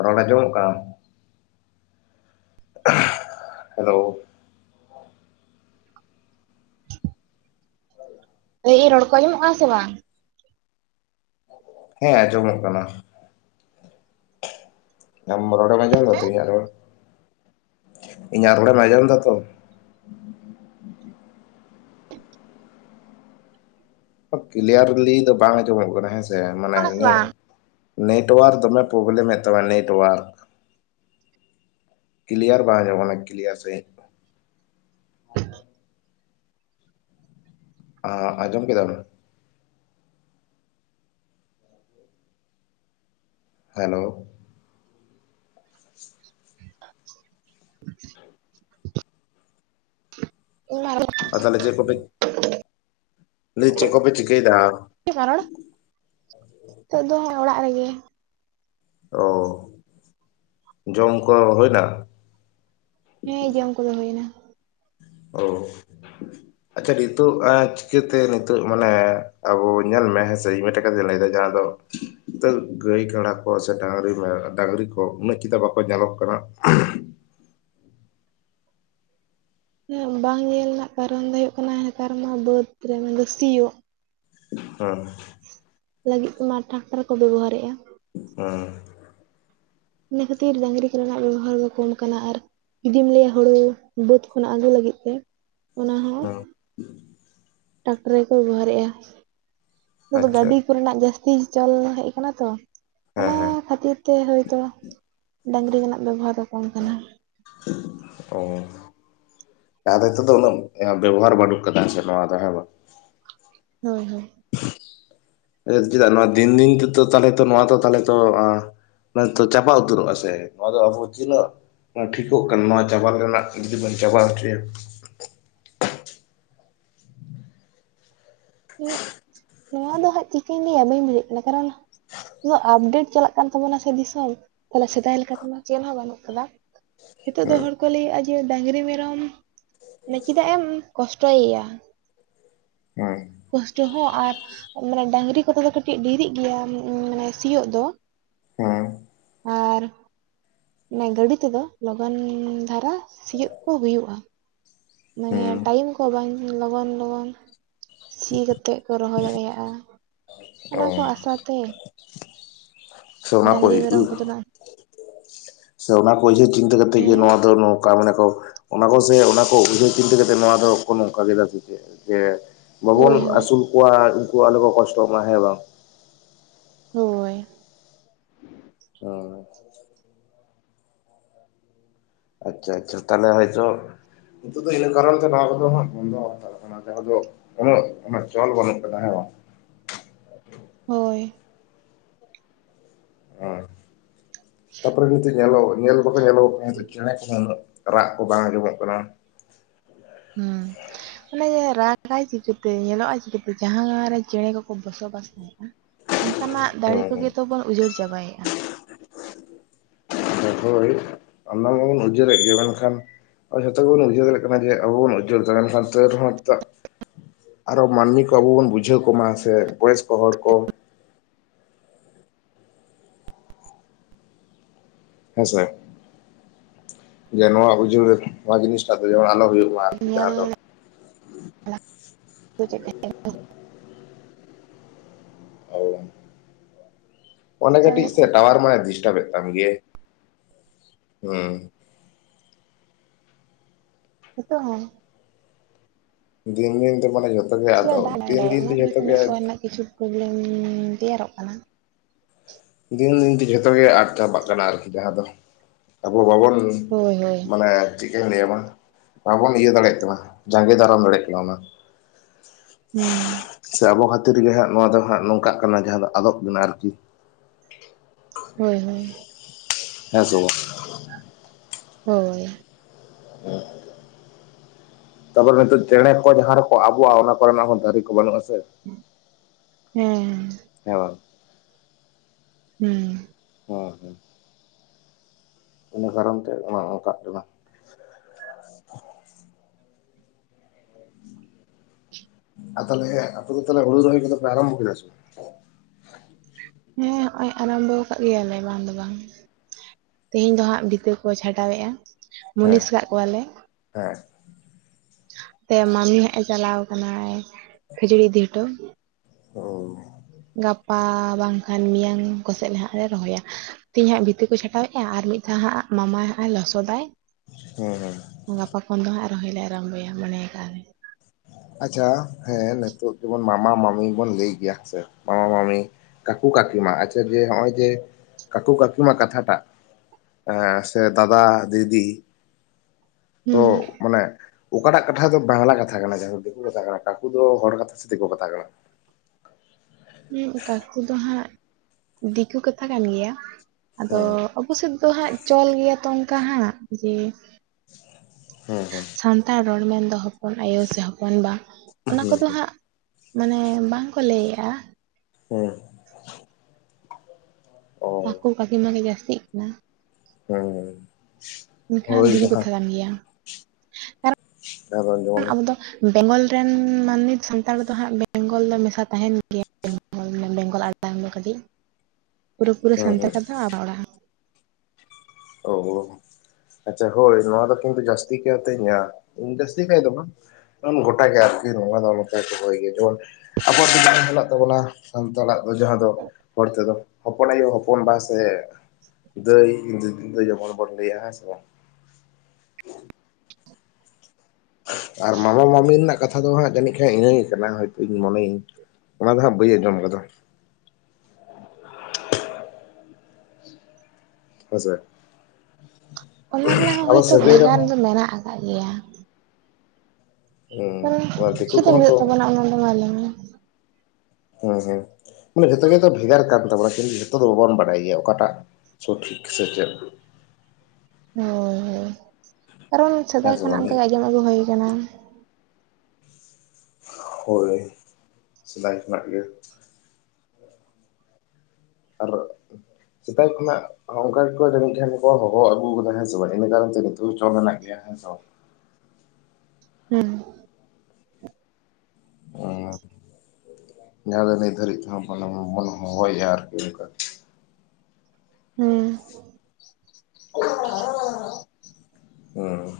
ᱨᱚᱲ ᱟᱸᱡᱚᱢᱚᱜ ᱠᱟᱱ ᱦᱮᱞᱳ [inaudible] ᱞᱟᱹᱭ ᱟᱹᱧ ᱨᱚᱲ ᱟᱡᱚᱢᱚᱜ ᱠᱟᱱᱟ ᱥᱮ ᱵᱟᱝ? ᱦᱮᱸ ᱟᱸᱡᱚᱢᱚᱜ ᱠᱟᱱᱟ ᱟᱢ ᱨᱚᱲ ᱮᱢ ᱟᱸᱡᱚᱢ ᱫᱟ ᱛᱚ ᱤᱧ ᱨᱚᱲ ᱤᱧ ᱨᱚᱲ ᱟᱸᱡᱚᱢ ᱫᱟ ᱛᱚ ᱠᱞᱤᱭᱟᱨᱞᱤ ᱫᱚ ᱵᱟᱝ ᱟᱸᱡᱚᱢᱚᱜ ᱠᱟᱱᱟ ᱦᱮᱸ ᱥᱮ ᱢᱟᱱᱮ ᱠᱟᱱᱟ ᱥᱮ ᱱᱮ ᱵᱟᱝ ᱱᱮᱴᱚᱣᱟᱨᱠ ᱫᱚᱢᱮ ᱯᱨᱚᱵᱞᱮᱢ ᱮ ᱛᱟᱢ ᱱᱮᱴᱳᱣᱟᱨᱠ ᱠᱞᱤᱭᱟᱨ ᱵᱟᱝ ᱟᱸᱡᱚᱢᱚᱜ ᱠᱟᱱᱟ ᱠᱞᱤᱭᱟᱨ ᱥᱟᱦᱤᱡ ᱦᱮ ᱟ ᱟᱸᱡᱚᱢ ᱠᱮᱫᱟ ᱵᱮᱱ ᱦᱮᱞᱳ [unintelligible] ᱟᱨ ᱛᱟᱦᱚᱞᱮ ᱪᱮᱫ ᱠᱚᱯᱮ [unintelligible] ᱞᱟᱹᱭ ᱟᱹᱧ ᱪᱮᱫ ᱠᱚᱯᱮ ᱪᱤᱠᱟᱹᱭᱮᱫᱟᱹ ᱨᱚᱲ ᱱᱤᱛᱚᱜ ᱫᱚ ᱚᱲᱟᱜ ᱨᱮᱜᱮ ᱚ ᱡᱚᱢ ᱠᱚ ᱦᱩᱭᱱᱟ ᱦᱮᱸ ᱡᱚᱢ ᱠᱚᱫᱚ ᱦᱩᱭ ᱱᱟ ᱚ ᱟᱪᱪᱷᱟ ᱱᱤᱛᱚᱜ ᱪᱤᱠᱟᱹᱛᱮ ᱱᱤᱛᱚᱜ ᱢᱟᱱᱮ ᱟᱵᱚ ᱧᱮᱞ ᱢᱮ ᱦᱮᱸᱥᱮ ᱤᱧ ᱢᱤᱫᱴᱮᱱ ᱠᱟᱛᱷᱟᱧ ᱞᱟᱹᱭᱟ ᱡᱟᱦᱟᱸ ᱫᱚ [inaudible] ᱛᱚ ᱜᱟᱹᱭ ᱠᱟᱰᱟ ᱠᱚ ᱥᱮ ᱰᱟᱝᱨᱤ ᱠᱚ ᱩᱱᱟᱹᱜ ᱪᱮᱫᱟᱜ ᱵᱟᱠᱚ ᱧᱮᱞᱚᱜ ᱠᱟᱱᱟ ᱵᱟᱝ ᱧᱮᱞ ᱨᱮᱱᱟᱜ ᱠᱟᱨᱚᱱ ᱫᱚ ᱦᱩᱭᱩᱜ ᱠᱟᱱᱟ ᱱᱮᱛᱟᱨ ᱢᱟ ᱵᱟᱹᱫᱽ ᱨᱮ ᱢᱟᱱ ᱥᱤᱭᱳᱜ ᱦᱮᱸ ᱞᱟᱹᱜᱤᱫ ᱛᱮ ᱢᱟ ᱴᱨᱟᱠᱴᱟᱨ ᱠᱚ ᱵᱮᱵᱚᱦᱟᱨᱮᱫ-ᱟ ᱚ ᱤᱱᱟᱹ ᱠᱷᱟᱹᱛᱤᱨ ᱰᱟᱝᱨᱤ ᱠᱚᱨᱮᱱᱟᱜ ᱵᱮᱵᱚᱦᱟᱨ ᱫᱚ ᱠᱚᱢ ᱠᱟᱱᱟ ᱟᱨ ᱤᱧᱫᱩ ᱞᱟᱹᱭᱟ ᱦᱩᱲᱩ ᱵᱟᱹᱫᱽ ᱠᱷᱚᱱᱟᱜ ᱟᱹᱜᱩ ᱞᱟᱹᱜᱤᱫ ᱛᱮ ᱚᱱᱟ ᱦᱚᱸ ᱦᱮᱸ ᱴᱨᱟᱠᱴᱟᱨ ᱜᱮᱠᱚ ᱵᱮᱵᱚᱦᱟᱨᱮᱫ-ᱟ ᱱᱤᱛ ᱟᱪᱪᱷᱟ ᱜᱟᱹᱰᱤ ᱠᱚᱨᱮᱱᱟᱜ ᱡᱟᱹᱥ ᱦᱩᱭ ᱪᱟᱞ ᱦᱮᱡ ᱠᱟᱱᱟ ᱛᱚ ᱦᱮᱸ ᱚᱱᱟ ᱦᱮᱸ ᱠᱷᱟᱹᱛᱤᱨ ᱛᱮ ᱦᱳᱭᱛᱚ ᱰᱟᱝᱨᱤ ᱨᱮᱱᱟᱜ ᱵᱮᱵᱚᱦᱟᱨ ᱫᱚ ᱠᱚᱢ ᱠᱟᱱᱟ ᱚ ᱟᱫᱚ ᱦᱤᱛᱚᱜ ᱫᱚ ᱩᱱᱟ. ᱜ ᱵᱮᱵᱚᱦᱟᱨ ᱵᱟᱹᱱᱩᱜ ᱠᱟᱫᱟ ᱦᱮᱥᱮ ᱱᱚᱣᱟ ᱫᱚ ᱦᱮ ᱵᱟᱝ ᱦᱮ ᱦᱮ ᱪᱮᱫᱟᱜ ᱱᱚᱣᱟ ᱫᱤᱱ ᱫᱤᱱ ᱛᱮᱫᱚ ᱛᱟᱞᱦᱮ ᱛᱚ ᱱᱚᱣᱟ ᱫᱚ ᱛᱟᱞᱦᱮ ᱛᱚ ᱢᱟᱱᱮ ᱛᱚ ᱪᱟᱵᱟ ᱩᱛᱟᱹᱨᱚᱜ ᱟ ᱥᱮ ᱱᱚᱣᱟ ᱫᱚ ᱟᱵᱚ ᱛᱤᱱᱟᱹᱜ ᱴᱷᱤᱠᱚᱜ ᱠᱟᱱᱟ ᱱᱚᱣᱟ ᱪᱟᱵᱟ ᱨᱮᱱᱟᱜ ᱡᱩᱫᱤ ᱵᱚᱱ ᱪᱟᱵᱟ ᱦᱚᱪᱚᱭᱟ ᱦᱮᱸ ᱱᱚᱣᱟ ᱫᱚ ᱦᱟᱸᱜ ᱪᱤᱠᱟᱹᱧ ᱞᱟᱹᱭᱟ ᱵᱟᱹᱧ ᱵᱩᱡᱷᱟ. ᱜ ᱠᱟᱱᱟ ᱠᱟᱨᱚᱱ ᱤᱭᱟ. ᱟᱯᱰᱮᱴ ᱪᱟᱞᱟᱜ ᱠᱟᱱ ᱛᱟᱵᱚᱱᱟ ᱥᱮ ᱫᱤᱥᱚᱢ ᱛᱟᱦᱚᱞᱮ ᱥᱮᱫᱟᱭ ᱞᱮᱠᱟ ᱫᱚᱢᱟ ᱪᱮᱫ ᱦᱚᱸ ᱵᱟᱹᱱᱩᱜ ᱠᱟᱫᱟ ᱱᱤᱛᱚᱜ ᱫᱚ ᱦᱮᱸ ᱦᱚᱲ ᱠᱚ ᱞᱟᱹᱭᱮᱫ-ᱟ ᱡᱮ ᱰᱟᱝᱨᱤ ᱢᱮᱨᱚᱢᱮ ᱪᱮᱫᱟᱜ ᱮᱢ ᱠᱚᱥᱴᱚᱭᱟ ᱦᱮᱸ ᱠᱚᱥᱴᱚ ᱦᱚᱸ ᱟᱨ ᱢᱟᱱᱮ ᱰᱟᱝᱨᱤ ᱠᱚᱛᱮ ᱫᱚ ᱠᱟᱹᱴᱤᱡ ᱰᱮᱨᱤᱜ ᱜᱮᱭᱟ ᱢᱟᱱᱮ ᱥᱤᱭᱳᱜ ᱫᱚ ᱦᱮᱸ ᱟᱨ ᱚᱱᱮ ᱜᱟᱹᱲᱤ ᱛᱮᱫᱚ ᱞᱚᱜᱚᱱ ᱫᱷᱟᱨᱟ ᱥᱤᱭᱳᱜ ᱠᱚ ᱦᱩᱭᱩᱜ-ᱟ ᱢᱟᱱᱮ ᱦᱮᱸ ᱴᱟᱭᱤᱢ ᱠᱚ ᱵᱟᱝ ᱞᱚᱜᱚᱱ ᱞᱚᱜᱚᱱ ᱥᱤ ᱠᱟᱛᱮᱜ ᱠᱚ ᱨᱚᱦᱚᱭ ᱫᱟᱲᱮᱭᱟᱜᱼᱟ ᱚ ᱚᱱᱟ ᱠᱚ ᱟᱥᱟᱛᱮ ᱰᱟᱝᱨᱤ ᱢᱮᱨᱚᱢ ᱠᱚᱫᱚ [unintelligible] ᱱᱟᱜ ᱥᱮ ᱚᱱᱟ ᱠᱚ ᱩᱭᱦᱟᱹᱨ ᱪᱤᱱᱛᱟᱹ ᱠᱟᱛᱮᱜ ᱜᱮ ᱦᱮᱸ ᱱᱚᱣᱟ ᱫᱚ ᱱᱚ ᱠᱟ ᱢᱟᱱᱮ ᱠᱚ ᱚᱱᱟ ᱠᱚ ᱥᱮ ᱚᱱᱟ ᱠᱚ ᱩᱭᱦᱟᱹᱨ ᱪᱤᱱᱛᱟᱹ ᱠᱟᱛᱮᱜ ᱱᱚᱣᱟ ᱫᱚᱠᱚ ᱱᱚᱝᱠᱟ ᱜᱮᱫᱟ ᱥᱮ ᱪᱮᱜ ᱡᱮ ᱵᱟᱵᱚᱱ ᱦᱳᱭ ᱦᱳᱭ ᱟᱹᱥᱩᱞ ᱠᱚᱣᱟ ᱩᱝᱠᱩ ᱟᱞᱚᱠᱚ ᱠᱚᱥᱴᱚᱜ ᱢᱟ ᱦᱮᱸ ᱵᱟᱝ ᱦᱳᱭ ᱚ ᱟᱪᱪᱷᱟ ᱟᱪᱪᱷᱟ ᱛᱟᱦᱞᱮ ᱦᱚᱭᱛᱚ ᱱᱤᱛᱚᱜ ᱫᱚ ᱤᱱᱟᱹ ᱠᱟᱨᱚᱱ ᱛᱮ ᱱᱚᱣᱟ ᱠᱚᱫᱚ ᱦᱟᱜ ᱵᱚᱱᱫᱚ ᱦᱟᱛᱟᱲ ᱚᱱᱟ ᱡᱟᱦᱟᱸ ᱫᱚ ᱩᱱᱟᱹᱜ ᱚᱱᱟ ᱪᱚᱞ ᱵᱟᱹᱱᱩᱜ ᱠᱟᱫᱟ ᱦᱮ ᱵᱟᱝ ᱦᱳᱭ ᱩᱸ ᱛᱟᱯᱚᱨᱮ ᱱᱤᱛᱚᱜ ᱧᱮᱞᱚᱜ ᱧᱮᱞ ᱫᱚᱠᱚ ᱧᱮᱞᱚᱜ ᱠᱚ ᱪᱮᱸᱬᱮ ᱠᱚᱦᱚᱸ ᱩᱱᱟᱹᱜ ᱨᱟᱜ ᱠᱚ ᱵᱟᱝ ᱟᱸᱡᱚᱢᱚᱜ ᱠᱟᱱᱟ ᱦᱩᱸ ᱚᱱᱮ ᱨᱟᱜᱟᱭ ᱪᱤᱠᱟᱹᱛᱮ ᱧᱮᱞᱚᱜᱼᱟ ᱪᱤᱠᱟᱹᱛᱮ ᱡᱟᱦᱟᱸ ᱨᱮ ᱪᱮᱸᱬᱮ ᱠᱚᱠᱚ ᱵᱚᱥᱚᱵᱟᱥ [inaudible] ᱚᱝᱠᱟᱱᱟᱜ ᱫᱟᱲᱮ ᱦᱮᱸ ᱦᱮᱸ ᱠᱚᱜᱮᱛᱚ ᱵᱚᱱ ᱩᱡᱟᱹᱲ ᱪᱟᱵᱟᱭᱮᱜᱼᱟ ᱾ ᱦᱳᱭ ᱚᱱᱟ ᱜᱮᱵᱚᱱ ᱩᱡᱟᱹᱲᱮᱜ ᱜᱮ ᱢᱮᱱᱠᱷᱟᱱ ᱟᱵᱚ ᱡᱷᱚᱛᱚ ᱜᱮᱵᱚᱱ ᱵᱩᱡᱷᱟᱹᱣ ᱫᱟᱲᱮᱜ ᱠᱟᱱᱟ ᱜᱮ ᱟᱵᱚ ᱵᱚᱱ ᱩᱡᱟᱹᱲ ᱫᱟ ᱢᱮᱱᱠᱷᱟᱱ ᱛᱟ. ᱣ ᱨᱮᱦᱚᱸ ᱪᱮᱫᱟᱜ ᱟᱨᱚ ᱢᱟᱹᱱᱢᱤ ᱠᱚ ᱟᱵᱚ ᱵᱚᱱ ᱵᱩᱡᱷᱟᱹᱣ ᱠᱚᱢᱟ ᱥᱮ ᱵᱚᱭᱮᱥᱠᱚ ᱦᱚᱲ ᱠᱚ ᱦᱮᱸᱥᱮ ᱡᱮ ᱱᱚᱣᱟ ᱩᱡᱟᱹᱲ ᱱᱚᱣᱟ ᱡᱤᱱᱤᱥᱴᱟᱜ ᱫᱚ ᱡᱮᱢᱚᱱ ᱟᱞᱚ ᱦᱳᱭᱳᱜ ᱧᱮᱞ [inaudible] [inaudible] ᱚᱰᱮ ᱮᱢ ᱠᱟᱹᱴᱤᱡ ᱞᱟᱹᱭᱮᱫ ᱥᱮ ᱛᱟᱦᱮᱸᱫ ᱴᱟᱣᱟᱨ ᱢᱟ ᱰᱤᱥᱴᱟᱵᱮᱫ ᱛᱟᱢ ᱜᱤᱭᱟ. ᱦᱩᱸ ᱦᱤᱛᱚᱜ ᱦᱚ ᱫᱤᱱ ᱫᱤᱱ ᱛᱮ ᱢᱟᱱᱮ ᱡᱷᱚᱛᱚ ᱜᱮ ᱪᱮᱫᱟᱜ ᱟᱫᱚᱜ ᱫᱤᱱ ᱫᱤᱱ ᱛᱮ ᱡᱷᱚᱛᱚ ᱜᱮ ᱯᱚᱵᱞᱮᱢ ᱩᱻ ᱛᱮᱭᱟᱨᱚᱜ ᱠᱟᱱᱟ ᱫᱤᱱ ᱫᱤᱱᱛᱮ ᱡᱷᱚᱛᱚ ᱜᱮ ᱟᱫ ᱪᱟᱵᱟᱜ ᱠᱟᱱᱟ ᱟᱨᱠᱤ ᱡᱟᱦᱟᱸ ᱫᱚ ᱟᱵᱚ ᱵᱟᱵᱚᱱ ᱦᱳᱭ ᱦᱳᱭ ᱢᱟᱱᱮ ᱪᱮᱜᱠᱟᱹᱧ ᱞᱟᱹᱭᱟᱢᱟ ᱵᱟᱵᱚᱱ ᱤᱭᱟᱹ ᱫᱟᱲᱮᱭᱟᱜ ᱠᱟᱱᱟ ᱡᱟᱸᱜᱮ ᱫᱟᱨᱟᱢ ᱫᱟᱲᱮᱭᱟᱜ ᱠᱟᱱᱟ ᱚᱱᱟ ᱦᱩᱸ ᱥᱮ ᱟᱵᱚ ᱠᱷᱟᱹᱛᱤᱨ ᱜᱮ ᱦᱟᱸᱜ ᱱᱚᱣᱟ ᱫᱚ ᱦᱟᱸᱜ ᱱᱚᱝᱠᱟᱜ ᱠᱟᱱᱟ ᱡᱟᱦᱟᱸ ᱫᱚ ᱟᱫᱚᱜ ᱠᱟᱱᱟ ᱟᱨᱠᱤ ᱦᱳᱭ ᱦᱳᱭ ᱦᱮᱸ ᱥᱮ ᱵᱟᱝ ᱾ ᱦᱳᱭ ᱛᱟᱯᱚᱨᱮ ᱱᱤᱛᱚᱜ ᱪᱮᱸᱬᱮ ᱠᱚ ᱡᱟᱦᱟᱸ ᱨᱮᱠᱚ ᱟᱵᱚᱜᱼᱟ ᱚᱱᱟ ᱠᱚᱨᱮᱱᱟᱜ ᱦᱚᱸ ᱫᱟᱨᱮ ᱠᱚ ᱵᱟᱹᱱᱩᱜᱼᱟ ᱥᱮ ᱦᱮᱸ ᱦᱮᱸ ᱵᱟᱝ? ᱦᱩᱸ ᱾ ᱦᱚ ᱦᱳᱭ ᱾ ᱤᱱᱟᱹ ᱠᱟᱨᱚᱱ ᱛᱮ ᱚᱱᱟ ᱚᱝᱠᱟ ᱠᱟᱱᱟ ᱾ ᱟ ᱛᱟᱦᱞᱮ ᱟᱯᱮ ᱫᱚ ᱛᱟᱦᱞᱮ ᱦᱩᱲᱩ ᱨᱚᱦᱚᱭ ᱠᱚᱫᱚ ᱯᱮ ᱟᱨᱚᱝᱵᱚ ᱠᱮᱫᱟ ᱥᱮ ᱦᱮᱸ ᱦᱚᱜᱚᱭ ᱟᱨᱟᱢᱵᱚ ᱟᱠᱟᱜ ᱜᱮᱭᱟᱞᱮ ᱵᱟᱝ ᱫᱚ ᱵᱟᱝ ᱛᱮᱦᱤᱧ ᱫᱚ ᱦᱟᱸᱜ ᱵᱷᱤᱛᱟᱹ ᱠᱚ ᱪᱷᱟᱰᱟᱣᱮᱫᱼᱟ ᱦᱮᱸ ᱢᱩᱱᱤᱥ ᱠᱟᱜ ᱠᱚᱣᱟᱞᱮ ᱦᱮᱸ ᱾ ᱛᱮ ᱢᱟᱢᱤ ᱦᱟᱸᱜᱼᱮ ᱪᱟᱞᱟᱣ ᱠᱟᱱᱟᱭ ᱠᱷᱟᱹᱡᱟᱹᱲᱤ ᱤᱫᱤᱦᱚᱴᱚ ᱾ ᱚᱻ ᱾ ᱜᱟᱯᱟ ᱵᱟᱝᱠᱷᱟᱱ ᱢᱮᱭᱟᱝ ᱠᱚᱥᱮᱜ ᱦᱟᱸᱜ ᱞᱮ ᱨᱚᱦᱚᱭᱟ ᱾ ᱛᱮ ᱦᱟᱸᱜ ᱵᱷᱤᱛᱟᱹ ᱠᱚ ᱪᱷᱟᱴᱟᱣ ᱮᱜᱼᱟ ᱟᱨ ᱢᱤᱫ ᱫᱷᱟᱣ ᱦᱟᱸᱜ ᱢᱟᱢᱟ ᱦᱟᱸᱜᱼᱮ ᱞᱚᱥᱚᱫᱟᱭ ᱾ ᱦᱮᱸ ᱻ ᱜᱟᱯᱟ ᱠᱷᱚᱱ ᱫᱚ ᱦᱟᱸᱜ ᱨᱚᱦᱚᱭᱞ ᱞᱮ ᱟᱨᱟᱢᱵᱷᱚᱭᱟ ᱢᱚᱱᱮᱭᱟ ᱠᱟᱜᱞᱮ᱾ ᱟᱪᱷᱟ ᱦᱮᱸ ᱱᱤᱛᱚᱜ ᱡᱮᱢᱚᱱ ᱢᱟᱢᱟ ᱢᱟᱢᱤ ᱵᱚᱱ ᱞᱟᱹᱭ ᱜᱮᱭᱟ ᱦᱮᱸ ᱥᱮ ᱢᱟᱢᱟ ᱢᱟᱢᱤ᱾ ᱠᱟᱠᱩ ᱠᱟᱹᱠᱤᱢᱟ ᱟᱪᱷᱟ ᱡᱮ ᱱᱚᱜᱼᱚᱭ ᱡᱮ ᱠᱟᱠᱩ ᱠᱟᱹᱠᱤᱢᱟ ᱠᱟᱛᱷᱟᱴᱟᱜ ᱮ ᱥᱮ ᱫᱟᱫᱟ ᱫᱤᱫᱤ᱾ ᱚ ᱦᱩᱸ ᱢᱟᱱᱮ ᱚᱠᱟᱴᱟᱜ ᱠᱟᱛᱷᱟ ᱫᱚ ᱵᱟᱝᱞᱟ ᱠᱟᱛᱷᱟ ᱠᱟᱱᱟ ᱡᱟᱭᱦᱩᱠ ᱾ ᱫᱤᱠᱩ ᱠᱟᱛᱷᱟ ᱠᱟᱱᱟ ᱠᱟᱠᱩ ᱫᱚ ᱦᱚᱲ ᱠᱟᱛᱷᱟ ᱥᱮ ᱫᱤᱠᱩ ᱠᱟᱛᱷᱟ ᱠᱟᱱᱟ? ᱦᱩᱸ ᱠᱟᱠᱩ ᱫᱚ ᱦᱟᱸᱜ ᱫᱤᱠᱩ ᱠᱟᱛᱷᱟ ᱠᱟᱱ ᱜᱮᱭᱟ ᱟᱫᱚ ᱦᱩᱸ ᱚᱵᱚᱥᱮᱫ ᱫᱚ ᱦᱟᱸᱜ ᱪᱚᱞ ᱜᱮᱭᱟ ᱛᱚ ᱚᱱᱠᱟ ᱦᱟᱸᱜ ᱡᱮ ᱦᱩᱸ ᱦᱩᱸ ᱾ ᱥᱟᱱᱛᱟᱲ ᱨᱚᱲ ᱢᱮᱱᱫᱚ ᱦᱚᱯᱚᱱ ᱟᱭᱳ ᱥᱮ ᱦᱚᱯᱚᱱᱵᱟ ᱚᱱᱟ ᱦᱩᱸ ᱠᱚᱫᱚ ᱦᱩᱸ ᱦᱟᱸᱜ ᱢᱟᱱᱮ ᱵᱟᱝᱠᱚ ᱞᱟᱹᱭᱮᱜᱼᱟ᱾ ᱦᱮᱸ ᱚ ᱠᱟᱹᱠᱩ ᱠᱟᱹᱠᱤ ᱢᱟᱱᱮ ᱡᱟᱹᱥᱛᱤᱜ ᱠᱟᱱᱟ᱾ ᱦᱮᱸ ᱮᱠᱷᱟᱱ ᱫᱤᱠᱩ ᱠᱟᱛᱷᱟ ᱠᱟᱱ ᱜᱮᱭᱟ ᱟᱨ ᱡᱟᱦᱟᱸ ᱫᱚ ᱵᱟᱝᱠᱷᱟᱱ ᱡᱮᱢᱚᱱ ᱟᱵᱚ ᱫᱚ ᱵᱮᱝᱜᱚᱞ ᱨᱮᱱ ᱢᱟᱹᱱᱢᱤ ᱥᱟᱱᱛᱟᱲ ᱫᱚ ᱦᱟᱸᱜ ᱵᱮᱝᱜᱚᱞ ᱫᱚ ᱢᱮᱥᱟ ᱛᱟᱸᱦᱮᱱ ᱜᱮᱭᱟ᱾ ᱵᱮᱝᱜᱚᱞ [unintelligible] ᱠᱟᱹᱴᱤᱡ ᱯᱩᱨᱟᱹ ᱯᱩᱨᱤ ᱦᱩᱸ ᱥᱟᱱᱛᱟᱲ ᱦᱩᱸ ᱠᱟᱛᱷᱟ ᱵᱟᱝ ᱵᱚᱱ ᱨᱚᱲᱟ᱾ ᱚ ᱟᱪᱷᱟ ᱦᱳᱭ ᱱᱚᱣᱟ ᱫᱚ ᱠᱤᱱᱛᱩ ᱡᱟᱹᱥᱛᱤ ᱠᱟᱭᱛᱮ ᱤᱧᱟᱜ ᱡᱟᱹᱥᱛᱤ ᱠᱟᱭ ᱫᱚ ᱵᱟᱝ ᱜᱚᱴᱟ ᱜᱮ ᱟᱨ ᱠᱤ ᱱᱚᱣᱟ ᱫᱚ ᱚᱱᱠᱟ ᱠᱚ ᱦᱚᱦᱚᱭ ᱜᱮᱭᱟ ᱡᱮᱢᱚᱱ ᱟᱵᱚᱣᱟᱜ ᱫᱚ ᱡᱮᱢᱚᱱ ᱢᱮᱱᱟᱜ ᱛᱟᱵᱚᱱᱟ ᱥᱟᱱᱛᱟᱲᱟᱜ ᱫᱚ ᱡᱟᱦᱟᱸ ᱫᱚ ᱦᱚᱲ ᱛᱮᱫᱚ ᱦᱚᱯᱚᱱ ᱟᱭᱳ ᱦᱚᱯᱚᱱ ᱵᱟ ᱥᱮ ᱫᱟᱹᱭ ᱫᱤᱫᱤ ᱫᱚ ᱡᱮᱢᱚᱱ ᱵᱚ ᱞᱟᱹᱭᱟ ᱦᱮᱸ ᱥᱮ ᱟᱨ ᱢᱟᱢᱚ - ᱢᱟᱹᱢᱤ ᱨᱮᱱᱟᱜ ᱠᱟᱛᱷᱟ ᱫᱚ ᱦᱟᱸᱜ ᱡᱟᱹᱱᱤᱡ ᱠᱷᱟᱱ ᱤᱱᱟᱹ ᱜᱮ ᱠᱟᱱᱟ ᱦᱚᱭᱛᱳ ᱤᱧ ᱢᱚᱱᱮᱭᱤᱧ᱾ ᱚᱱᱟ ᱫᱚ ᱦᱟᱸᱜ ᱵᱟᱹᱧ ᱟᱸᱡᱚᱢ ᱟᱠᱟᱫᱟ᱾ ᱦᱮᱸᱥᱮ ᱾ ᱚᱱᱟ ᱨᱮᱱᱟᱜ ᱦᱚᱸ ᱦᱳᱭᱛᱳ ᱵᱷᱮᱜᱟᱨ ᱫᱚ ᱢᱮᱱᱟᱜ ᱟᱠᱟᱫ ᱜᱮᱭᱟ᱾ ᱦᱮᱸ ᱠᱟᱨᱚᱱ ᱫᱤᱠᱩ ᱪᱤᱠᱟᱹᱛᱮ ᱠᱚᱦᱚᱸ ᱦᱩᱭᱩᱜ ᱠᱚ ᱛᱟᱵᱚᱱᱟ ᱚᱱᱟ ᱫᱚ ᱢᱟ ᱞᱟᱹᱭ ᱢᱮ᱾ ᱦᱮᱸ ᱦᱮᱸ ᱢᱟᱱᱮ ᱡᱷᱚᱛᱚ ᱜᱮᱛᱚ ᱵᱷᱮᱜᱟᱨ ᱠᱟᱱ ᱛᱟᱵᱚᱱᱟ ᱠᱤᱱᱛᱩ ᱡᱷᱚᱛᱚ ᱫᱚ ᱵᱟᱵᱚᱱ ᱵᱟᱰᱟᱭ ᱜᱮᱭᱟ ᱚᱠᱟᱴᱟᱜ ᱥᱚᱴᱷᱤᱠ ᱥᱮ ᱪᱮᱫ᱾ ᱦᱳᱭ ᱦᱳᱭ ᱠᱟᱨᱚᱱ ᱦᱮᱸ ᱥᱮᱫᱟᱭ ᱥᱮ ᱠᱷᱚᱱᱟᱜ ᱚᱱᱠᱟ ᱵᱟᱝ ᱜᱮ ᱟᱸᱡᱚᱢ ᱟᱹᱜᱩ ᱦᱩᱭ ᱟᱠᱟᱱᱟ᱾ ᱦᱳᱭ ᱥᱮᱫᱟᱭ ᱠᱷᱚᱱᱟᱜ ᱜᱮ᱾ [unintelligible] ᱥᱮᱫᱟᱭ ᱠᱷᱚᱱᱟᱜ ᱚᱱᱠᱟ ᱜᱮᱠᱚ ᱡᱟᱹᱱᱤᱡ ᱠᱷᱟᱱ ᱠᱚ ᱦᱚᱦᱚ ᱟᱹᱜᱩ ᱟᱠᱟᱫᱟ ᱦᱮᱸ ᱥᱮ ᱵᱟᱝ ᱤᱱᱟᱹ ᱠᱟᱨᱚᱱ ᱛᱮ ᱱᱤᱛᱚᱜ ᱦᱚᱸ ᱪᱚᱞ ᱢᱮᱱᱟᱜ ᱜᱮᱭᱟ ᱦᱮᱸᱥᱮ᱾ ᱦᱮᱸ ᱡᱟᱦᱟᱸ ᱫᱚ ᱱᱤᱛ ᱫᱷᱟᱹᱨᱤᱡ ᱛᱮᱦᱚᱸ ᱢᱚᱱᱮ ᱦᱚᱦᱚᱭᱮᱜᱼᱟ ᱟᱨᱠᱤᱠ ᱦᱩᱸ ᱦᱩᱸ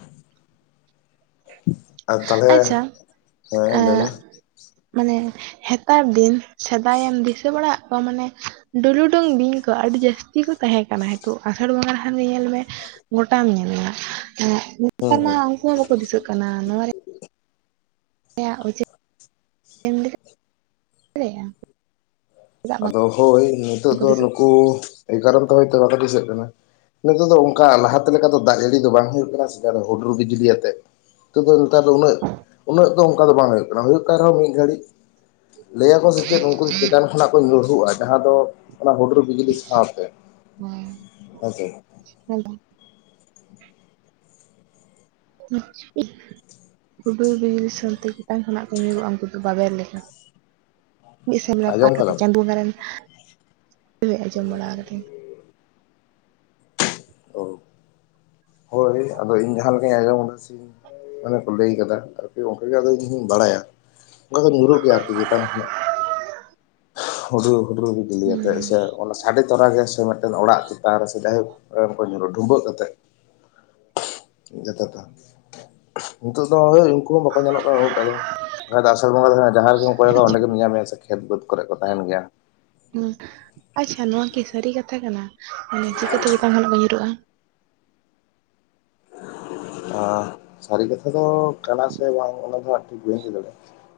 ᱟᱨ ᱛᱟᱦᱚᱞᱮ ᱟᱪᱪᱷᱟ ᱦᱮᱸ ᱞᱟᱹᱭ ᱮᱸ ᱢᱮ᱾ ᱢᱟᱱᱮ ᱦᱮᱸᱛᱟᱨ ᱫᱤᱱ ᱥᱮᱫᱟᱭᱮᱢ ᱫᱤᱥᱟᱹ ᱵᱟᱲᱮᱫ ᱠᱚᱣᱟ ᱢᱟᱱᱮ ᱰᱩᱞᱩᱰᱩᱝ ᱵᱤᱧ ᱠᱚ ᱟᱹᱰᱤ ᱡᱟᱹᱥᱛᱤ [unintelligible] ᱛᱟᱸᱦᱮ ᱠᱟᱱᱟ ᱱᱤᱛᱚᱜ ᱟᱥᱟᱲ ᱵᱚᱸᱜᱟ ᱨᱮ ᱠᱷᱟᱱ ᱧᱮᱞ ᱢᱮ ᱜᱚᱴᱟᱢ ᱧᱮᱞᱟ ᱮᱸ ᱦᱩᱸ ᱱᱮᱛᱟᱨ ᱢᱟ ᱦᱩᱸ ᱩᱱᱠᱩ ᱦᱚᱸ ᱵᱟᱠᱚ ᱫᱤᱥᱟᱹᱜ ᱠᱟᱱᱟ ᱱᱚᱣᱟ ᱨᱮ ᱱᱚᱣᱟ ᱨᱮᱱᱟᱜ ᱚᱡᱮᱢ ᱞᱟᱹᱭ ᱫᱟᱲᱮᱭᱟᱜᱼᱟ? ᱵᱟᱝ ᱟᱫᱚ ᱦᱳᱭ ᱱᱤᱛᱳᱜ ᱠᱚ ᱫᱚ ᱫᱤᱥᱟᱹᱜ ᱱᱩᱠᱩ ᱮᱠᱟᱨᱚᱱ ᱛᱮ ᱦᱚᱭᱛᱳ ᱵᱟᱠᱚ ᱫᱤᱥᱟᱹᱜ ᱠᱟᱱᱟ ᱱᱤᱛᱚᱜ ᱫᱚ ᱚᱱᱠᱟ ᱞᱟᱦᱟᱛᱮ ᱞᱮᱠᱟ ᱫᱚ ᱫᱟᱜ ᱡᱟᱹᱲᱤ ᱫᱚ ᱵᱟᱝ ᱦᱩᱭᱩᱜ ᱠᱟᱱᱟ ᱥᱮ ᱦᱩᱰᱩᱨ ᱵᱤᱡᱽᱞᱤ ᱟᱛᱮᱜ᱾ [unintelligible] ᱱᱮᱛᱟᱨ ᱫᱚ ᱩᱱᱟᱹᱜ ᱩᱱᱟᱹᱜ ᱫᱚ ᱚᱱᱠᱟ ᱫᱚ ᱵᱟᱝ ᱦᱩᱭᱩᱜ ᱠᱟᱱᱟ ᱦᱩᱭᱩᱜ ᱠᱟᱱ ᱨᱮᱦᱚᱸ ᱢᱤᱫ ᱜᱷᱟᱹᱲᱤᱡ᱾ ᱞᱟᱹᱭᱟᱠᱚ ᱥᱮ ᱪᱮᱫ ᱩᱱᱠᱩ ᱫᱚ ᱪᱮᱛᱟᱱ ᱠᱷᱚᱱᱟᱜ ᱧᱩᱨᱩᱜᱼᱟ, ᱡᱟᱦᱟᱸ ᱫᱚ ᱚᱱᱟ ᱦᱩᱰᱩᱨ ᱵᱤᱡᱽᱞᱤ ᱥᱟᱶᱛᱮ ᱦᱮᱸᱥᱮ [unintelligible] [unintelligible] ᱦᱩᱰᱩᱨ ᱵᱤᱡᱽ ᱫᱤᱥᱚᱢᱛᱮ ᱪᱮᱛᱟᱱ ᱠᱷᱚᱱᱟᱜ ᱠᱚ ᱧᱩᱨᱩᱜᱼᱟ ᱩᱱᱠᱩ ᱫᱚ ᱵᱟᱵᱮᱨ ᱞᱮᱠᱟ ᱢᱤᱫ ᱥᱮᱫ ᱨᱮ ᱯᱟᱠ ᱟᱸᱡᱚᱢ ᱠᱟᱛᱮᱜ ᱠᱟᱫᱟᱢ ᱪᱟᱸᱫᱳ ᱵᱚᱸᱜᱟᱨᱮᱱ [unintelligible] ᱟᱡᱚᱢ ᱵᱟᱲᱟ ᱠᱟᱫᱟᱧ ᱚ ᱦᱳᱭ ᱟᱫᱚ ᱤᱧ ᱡᱟᱦᱟᱸ ᱞᱮᱠᱟᱧ ᱟᱸᱡᱚᱢ ᱟᱠᱟᱫᱟ ᱥᱮ ᱢᱟᱱᱮ ᱠᱚ ᱞᱟᱹᱭ ᱟᱠᱟᱫᱟ ᱟᱨᱠᱤ ᱚᱱᱠᱟᱜᱮᱫᱚ ᱤᱧ ᱦᱚᱧ ᱵᱟᱲᱟᱭᱟ ᱠᱟ ᱫᱚ ᱧᱩᱨᱩᱜ ᱜᱮᱭᱟ ᱟᱨᱠᱤ ᱪᱮᱛᱟᱝ ᱠᱷᱱᱟᱜ ᱦᱩᱰᱩᱨ ᱦᱩᱰᱩᱨ ᱵᱤᱞᱤᱭᱟᱛᱜ ᱦᱩᱸ ᱥᱮ ᱚᱱᱟ ᱥᱟᱰᱮ ᱛᱚᱨᱟᱮ ᱥᱮ ᱢᱤᱫᱴᱮᱱ ᱚᱲᱟᱜ ᱪᱮᱛᱟᱱ ᱨᱮ ᱥᱮ ᱡᱟᱭᱦᱳᱠ ᱠᱚ ᱧᱩᱨᱩᱜ ᱰᱷᱩᱢᱵᱟᱹᱜ ᱠᱟᱛᱮᱫ ᱡᱛᱚ ᱱᱤᱛ ᱫᱚ ᱩᱱᱠᱩ ᱦᱚᱸ ᱵᱟᱠᱚ ᱧᱮᱞᱚᱜ ᱠᱟᱱᱟ ᱩᱱᱟᱹᱜ ᱴᱟᱜ ᱫᱚ, ᱟᱥᱟᱲ ᱵᱚᱸᱜᱟ ᱫᱚ ᱡᱟᱦᱟᱸ ᱨᱮᱜᱮᱢ ᱠᱚᱭᱚᱜᱟ ᱚᱸᱰᱮ ᱟᱪᱪᱷᱟ ᱜᱮᱢ ᱧᱮᱞ ᱧᱟᱢᱮᱭᱟ ᱥᱮᱠᱤ ᱠᱷᱮᱛ ᱵᱟᱹᱫᱽ ᱠᱚᱨᱮ ᱠᱚ ᱛᱟᱦᱮᱱ ᱜᱮᱭᱟ ᱦᱩᱸ ᱟᱪᱪᱷᱟ ᱱᱚᱣᱟ ᱠᱤ ᱥᱟᱹᱨᱤ ᱠᱟᱛᱷᱟ ᱠᱟᱱᱟ ᱢᱟᱱᱮ ᱪᱤᱠᱟᱹᱛᱮ ᱪᱮᱸᱛᱟᱱ ᱠᱷᱱᱟᱜ ᱠᱚ ᱧᱩᱨᱩᱜᱼᱟ ᱥᱟᱹᱨᱤ ᱠᱟᱛᱷᱟ ᱫᱚ ᱠᱟᱱᱟ ᱥᱮ ᱵᱟᱝ ᱚᱱᱟ ᱫᱚ ᱤᱧ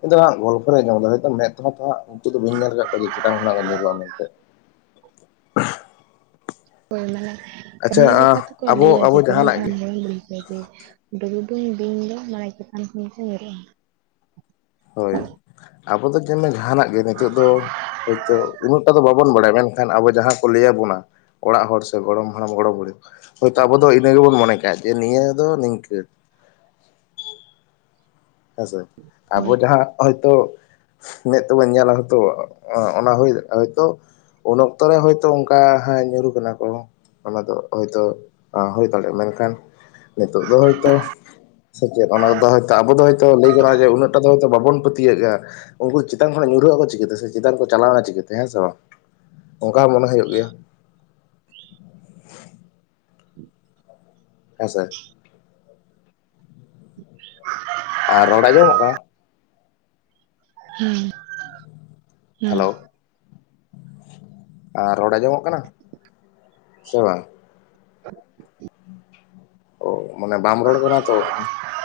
ᱫᱚ ᱦᱟᱜ ᱜᱚᱞᱯᱚ ᱨᱮ ᱟᱡᱚᱢ ᱠᱟᱫᱟ ᱦᱳᱭᱛᱚ ᱢᱮᱫ ᱛᱮᱫᱚ ᱦᱟᱜ [unintelligible] ᱧᱮᱞ ᱟᱠᱟᱫ ᱠᱚᱣᱟᱮ ᱡᱮ ᱪᱮᱛᱟᱱ ᱠᱷᱱᱟᱜ ᱜᱮ ᱱᱩᱨᱩᱜᱼᱟ ᱢᱮᱱᱛᱮ [unintelligible] ᱟᱪᱪᱷᱟ ᱠᱟᱹᱦᱱᱤ ᱞᱮᱠᱟᱛ ᱛᱠᱚ ᱟᱵᱚ ᱞᱟᱹᱭᱟ ᱟᱵᱚ ᱡᱮ ᱜᱚᱲᱚᱢ ᱡᱟᱦᱟᱱᱟᱜ ᱦᱟᱲᱟᱢ ᱜᱮ ᱜᱚᱲᱚᱢ ᱵᱩᱲᱦᱤ ᱰᱩᱞᱩᱰᱩᱝ ᱵᱤᱧ ᱫᱚ ᱢᱟᱱᱮ ᱪᱮᱛᱟᱱ ᱠᱷᱚᱱ ᱜᱮ ᱧᱩᱨᱩᱜᱼᱟ ᱦᱳᱭ ᱟᱵᱚ ᱫᱚ ᱡᱮ ᱡᱟᱦᱟᱱᱟᱜ ᱜᱮ ᱱᱤᱛᱚᱜ ᱫᱚ ᱦᱳᱭᱛᱳ ᱩᱱᱟᱹᱜ ᱴᱟ ᱫᱚ ᱵᱟᱵᱚᱱ ᱵᱟᱲᱟᱭᱟ ᱢᱮᱱᱠᱷᱟᱱ ᱟᱵᱚ ᱡᱟᱦᱟᱸ ᱠᱚ ᱞᱟᱹᱭ ᱟᱵᱚᱱᱟ ᱚᱲᱟᱜ ᱦᱚᱲ ᱥᱮ ᱜᱚᱲᱚᱢ ᱦᱟᱲᱟᱢ ᱜᱚᱲᱚᱢ ᱵᱩᱲᱦᱤ ᱦᱳᱭᱛᱳ ᱟᱵᱚ ᱫᱚ ᱤᱱᱟᱹ ᱜᱮᱵᱚᱱ ᱢᱚᱱᱮ ᱠᱟᱜ ᱡᱮ ᱱᱤᱭᱟᱹ ᱫᱚ ᱱᱤᱝᱠᱟᱹ ᱦᱮᱸᱥᱮ ᱟᱵᱚ ᱦᱳᱭ ᱡᱟᱦᱟᱸ ᱦᱚᱳᱭᱛᱳ ᱢᱮᱫ ᱛᱮᱵᱟᱹᱚᱱ ᱧᱮᱞᱟ ᱦᱭᱛᱳ ᱚᱱᱟ ᱦᱩᱭ ᱦᱚᱳᱭᱛᱳ ᱩᱱ ᱚᱠᱛᱚ ᱨᱮ ᱦᱳᱭᱛᱳ ᱚᱱᱠᱟ ᱦ ᱧᱩᱨᱩ ᱠᱟᱱᱟ ᱠᱚ ᱚᱱᱟ ᱫᱚ ᱦᱳᱭᱛᱳ ᱦᱩᱭ ᱫᱟᱲᱮᱭᱟᱜᱼᱟ ᱢᱮᱱᱠᱷᱟᱱ ᱱᱤᱛᱚᱜ ᱫᱚ ᱦᱭᱛᱳ ᱥᱮ ᱪᱮᱫ ᱚᱱᱟᱫᱚ ᱦᱳᱭ ᱛᱚ ᱟᱵᱚ ᱫᱚ ᱞᱟᱹᱭ ᱜᱟᱱᱟᱜᱼᱟ ᱡᱮ ᱩᱱᱟᱹᱜ ᱴᱟ ᱫᱚ ᱦᱚᱭᱛᱳ ᱵᱟᱵᱚᱱ ᱯᱟᱹᱛᱭᱟᱹᱜ ᱩᱱᱠᱩ ᱪᱮᱛᱟᱱ ᱠᱷᱚᱱᱟᱜ ᱧᱩᱨᱦᱟᱹᱜ ᱟᱠᱚ ᱪᱤᱠᱟᱹᱛᱮ ᱥᱮ ᱪᱮᱛᱟᱱ ᱠᱚ ᱪᱟᱞᱟᱣᱱᱟ ᱪᱤᱠᱟᱹᱛᱮ ᱦᱮᱸ ᱥᱮ ᱵᱟᱝ ᱚᱱᱠᱟ ᱢᱚᱱᱮ ᱦᱩᱭᱩᱜ ᱜᱮᱭᱟ ᱦᱮᱸ ᱥᱮ [unintelligible] ᱟᱨ ᱨᱚᱲ ᱟᱡᱚᱢᱚᱜ ᱠᱟᱱᱟ ᱦᱮᱸ ᱦᱮᱸ ᱦᱮᱞᱳ ᱟᱨ ᱨᱚᱲ ᱟᱸᱡᱚᱢᱚᱜ ᱠᱟᱱᱟ ᱥᱮ ᱵᱟᱝ [unintelligible] ᱚ ᱢᱟᱱᱮ ᱵᱟᱢ ᱨᱚᱲ ᱠᱟᱱᱟ ᱛᱚ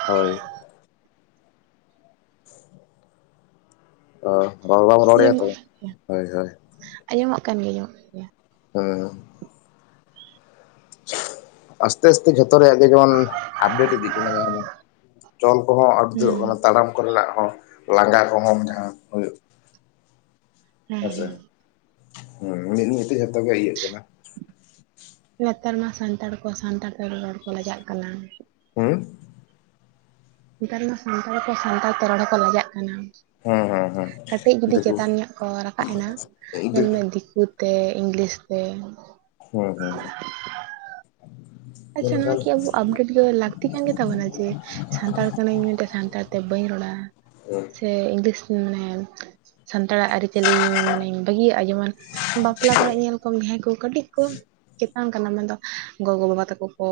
ᱦᱳᱭ ᱛᱚ ᱨᱚᱲ ᱵᱟᱝ ᱨᱚᱲ ᱮᱭᱟ ᱛᱚ ᱟᱸᱡᱚᱢᱚᱜ ᱠᱟᱱ ᱜᱮᱭᱟ ᱦᱳᱭ ᱦᱳᱭ ᱟᱸᱡᱚᱢᱚᱜ ᱠᱟᱱ ᱜᱮᱭᱟ ᱟᱸᱡᱚᱢᱚᱜ ᱠᱟᱱ ᱜᱮᱭᱟ ᱦᱮᱸ ᱟᱥᱛᱮ ᱟᱥᱛᱮ ᱡᱷᱚᱛᱚ ᱨᱮᱭᱟᱜ ᱜᱮ ᱡᱮᱢᱚᱱ ᱟᱯᱰᱮᱴ ᱤᱫᱤᱜ ᱠᱟᱱᱟ ᱡᱟᱦᱟᱸ ᱫᱚ ᱪᱚᱞ ᱠᱚᱦᱚᱸ ᱟᱫ ᱩᱛᱟᱹᱨᱚᱜ ᱦᱩᱸ ᱠᱟᱱᱟ ᱛᱟᱲᱟᱢ ᱠᱚᱨᱮᱱᱟᱜ ᱦᱚᱸ ᱞᱟᱸᱜᱟ ᱠᱚᱦᱚᱢ ᱡᱟᱦᱟᱸ ᱦᱩᱭᱩᱜ ᱦᱮᱸ ᱦᱮᱸᱥᱮ ᱦᱮᱸ ᱦᱮᱸ ᱢᱤᱫ ᱢᱤᱫᱴᱮᱡ ᱡᱚᱛᱚ ᱜᱮ ᱤᱭᱟᱹᱜ ᱠᱟᱱᱟ ᱱᱮᱛᱟᱨ ᱢᱟ ᱥᱟᱱᱛᱟᱲ ᱠᱚ ᱥᱟᱱᱛᱟᱲ ᱛᱮ ᱨᱚᱲ ᱠᱚ ᱞᱟᱡᱟᱜ ᱠᱟᱱᱟ᱾ ᱦᱩᱸ ᱱᱮᱛᱟᱨ ᱢᱟ ᱥᱟᱱᱛᱟᱲ ᱠᱚ ᱥᱟᱱᱛᱟᱲ ᱛᱮ ᱨᱚᱲ ᱦᱚᱸᱠᱚ ᱞᱟᱡᱟᱜ ᱠᱟᱱᱟ᱾ ᱠᱟᱹᱴᱤᱡ ᱡᱩᱫᱤ ᱪᱮᱛᱟᱱ ᱧᱚᱜ ᱠᱚ ᱨᱟᱠᱟᱵ ᱮᱱᱟ ᱧᱮᱞᱢᱮ ᱫᱤᱠᱩ ᱛᱮ ᱤᱝᱞᱤᱥ ᱛᱮ ᱦᱮᱸ ᱦᱮᱸ ᱦᱮᱸ ᱟᱪᱪᱷᱟ ᱱᱚᱣᱟᱠᱤ ᱟᱵᱚ ᱟᱯᱰᱮᱴ ᱜᱮ ᱞᱟᱹᱠᱛᱤ ᱠᱟᱱ ᱜᱮᱛᱟᱵᱚᱱᱟ ᱡᱮ ᱥᱟᱱᱛᱟᱲ ᱠᱟᱱᱟᱹᱧ ᱢᱮᱱᱛᱮ ᱥᱟᱱᱛᱟᱲ ᱛᱮ ᱵᱟᱹᱧ ᱨᱚᱲᱟ ᱥᱮ ᱤᱝᱞᱤᱥ ᱢᱟᱱᱮ ᱥᱟᱱᱛᱟᱲᱟᱜ ᱟᱹᱨᱤᱪᱟᱹᱞᱤ ᱢᱟᱱᱮ ᱵᱷᱟᱹᱜᱤᱭᱟᱜᱼᱟ ᱡᱮᱢᱚᱱ ᱵᱟᱯᱞᱟ ᱠᱚᱨᱮ ᱧᱮᱞ ᱠᱚᱢ ᱜᱮᱸ ᱠᱚ ᱠᱟᱹᱴᱤᱡ ᱠᱚ ᱪᱮᱛᱟᱱ ᱠᱟᱱᱟ ᱢᱮᱱᱫᱚ ᱜᱚᱜᱚ ᱵᱟᱵᱟ ᱛᱟᱼ ᱼᱠᱚ ᱠᱚ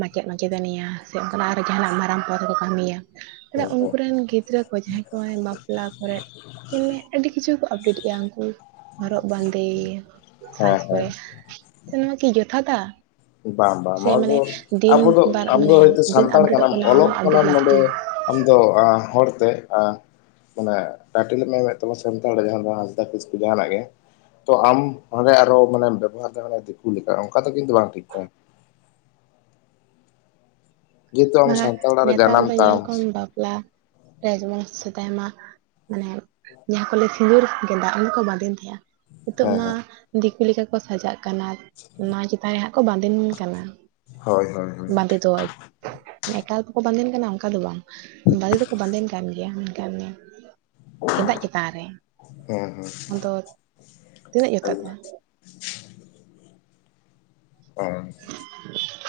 ᱢᱟᱪᱮᱫ ᱢᱟᱪᱮᱛᱟᱱᱤᱭᱟ ᱥᱮ ᱚᱱᱠᱟᱱᱟᱜ ᱟᱨᱚ ᱡᱟᱦᱟᱱᱟᱜ ᱢᱟᱨᱟᱝ ᱯᱚᱛ ᱠᱚ ᱠᱟᱹᱢᱤᱭᱟ ᱦᱮᱸ ᱦᱮᱸ ᱩᱱᱠᱩ ᱨᱮᱱ ᱜᱤᱫᱽᱨᱟᱹ ᱠᱚ ᱡᱟᱦᱟᱸᱭ ᱠᱚ ᱵᱟᱯᱞᱟ ᱠᱚᱨᱮ [unintelligible] ᱢᱮ ᱟᱹᱰᱤ ᱠᱤᱪᱷᱩ ᱠᱚ ᱟᱯᱰᱮᱴ ᱮᱼᱟ ᱩᱱᱠᱩ ᱦᱚᱨᱚᱜ ᱵᱟᱸᱫᱮ ᱥᱟᱡᱽ ᱦᱮᱸ ᱠᱚᱨᱮ ᱦᱮᱸ ᱛᱚ ᱱᱚᱣᱟ ᱠᱤ ᱡᱚᱛᱷᱟᱛᱟ ᱵᱟᱝ ᱵᱟᱝ ᱥᱮ ᱱᱚᱣᱟ ᱢᱟᱱᱮ ᱫᱚ ᱫᱤᱱ ᱟᱵᱚ ᱫᱚ ᱵᱟᱨ ᱟᱢ ᱫᱚ ᱢᱟᱱᱮ ᱦᱚᱭᱛᱳ ᱫᱤᱱ ᱥᱟᱱᱛᱟᱲ ᱟᱯᱰᱮᱴᱚᱜ ᱠᱟᱱᱟᱢ ᱠᱟᱱᱟ ᱚᱱᱟ ᱚᱞᱚᱜ ᱦᱚᱸ ᱟᱯᱰᱮᱴ ᱠᱟᱱᱟᱢ ᱞᱟᱹᱠᱛᱤ ᱱᱚᱰᱮ ᱟᱢ ᱫᱚ ᱦᱚᱲᱛᱮ ᱢᱟᱱᱮ ᱴᱟᱭᱴᱮᱞᱮᱢ ᱮᱢᱮᱫ ᱛᱟᱢᱟ ᱥᱟᱱᱛᱟᱲ ᱡᱟᱸᱦᱟ ᱦᱟᱸᱥᱫᱟ ᱠᱤᱥᱠᱩ ᱡᱟᱦᱟᱱᱟᱜ ᱜᱮ ᱛᱚ ᱟᱢ ᱚᱸᱰᱮ ᱟᱨᱚ ᱢᱟᱱᱮᱢ ᱵᱮᱵᱚᱦᱟᱨ ᱫᱟ ᱫᱤᱠᱩ ᱞᱮᱠᱟ ᱚᱱᱠᱟ ᱫᱚ ᱠᱤᱱᱛᱩ ᱵᱟᱝ ᱴᱷᱤᱠ [unintelligible] ᱡᱮᱦᱮᱛᱩ ᱟᱢ ᱵᱟᱝᱜᱼᱟ ᱥᱟᱱᱛᱟᱲ ᱚᱲᱟᱜ ᱨᱮ ᱱᱮᱛᱟᱨ ᱡᱟᱱᱟᱢ ᱫᱚ ᱧᱮᱞ ᱛᱟᱢ ᱠᱚ ᱵᱟᱯᱞᱟ ᱨᱮ ᱡᱮᱢᱚᱱ ᱥᱮᱫᱟᱭ ᱢᱟ ᱢᱟᱱᱮ ᱡᱟᱦᱟᱸ ᱠᱚᱞᱮ ᱥᱤᱸᱜᱩᱨ ᱜᱮᱫᱟ ᱚᱱᱟ ᱠᱚ ᱵᱟᱸᱫᱮᱱ ᱛᱟᱦᱮᱸᱜᱼᱟ ᱱᱤᱛᱚᱜ ᱦᱮᱸ ᱢᱟ ᱦᱮᱸ ᱫᱤᱠᱩ ᱞᱮᱠᱟ ᱠᱚ ᱥᱟᱡᱟᱜ ᱠᱟᱱᱟ ᱚᱱᱟ ᱪᱮᱛᱟᱱ ᱨᱮ ᱦᱟᱸᱜ ᱠᱚ ᱵᱟᱸᱫᱮᱱ ᱠᱟᱱᱟ ᱦᱳᱭ ᱦᱳᱭ ᱦᱳᱭ ᱵᱟᱸᱫᱮ ᱫᱚ ᱮᱠᱟᱞ ᱵᱟᱠᱚ ᱵᱟᱸᱫᱮᱱ ᱠᱟᱱᱟ ᱚᱱᱠᱟ ᱫᱚ ᱵᱟᱝ ᱵᱟᱸᱫᱮ ᱫᱚᱠᱚ ᱵᱟᱸᱫᱮᱱ ᱠᱟᱱ ᱜᱮᱭᱟ ᱢᱮᱱᱠᱷᱟᱱ ᱜᱮᱸᱫᱟᱜ ᱪᱮᱛᱟᱱ ᱨᱮ ᱦᱮᱸ ᱦᱮᱸ ᱟᱫᱚ ᱛᱤᱱᱟᱹᱜ ᱡᱚᱛᱷᱟᱛᱟ ᱮᱠᱫᱚᱢ ᱚ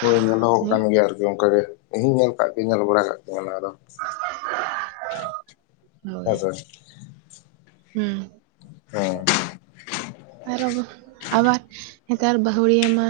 ᱦᱳᱭ ᱧᱮᱞᱚᱜᱚᱜ ᱦᱮᱸ ᱠᱟᱱ ᱜᱮᱭᱟ ᱟᱨᱠᱤ ᱚᱱᱠᱟ ᱜᱮ ᱤᱧ ᱦᱩᱧ ᱧᱮᱞ ᱠᱟᱫ ᱠᱩᱧ ᱧᱮᱞ ᱵᱟᱲᱟ ᱠᱟᱫ ᱠᱩᱧ ᱚᱱᱟ ᱫᱚ ᱦᱳᱭ ᱦᱮᱸᱥᱮ ᱦᱩᱸ ᱟᱨ ᱟᱵᱟᱨ ᱱᱮᱛᱟᱨ ᱵᱟᱹᱦᱩᱲᱤᱭᱟᱹ ᱢᱟ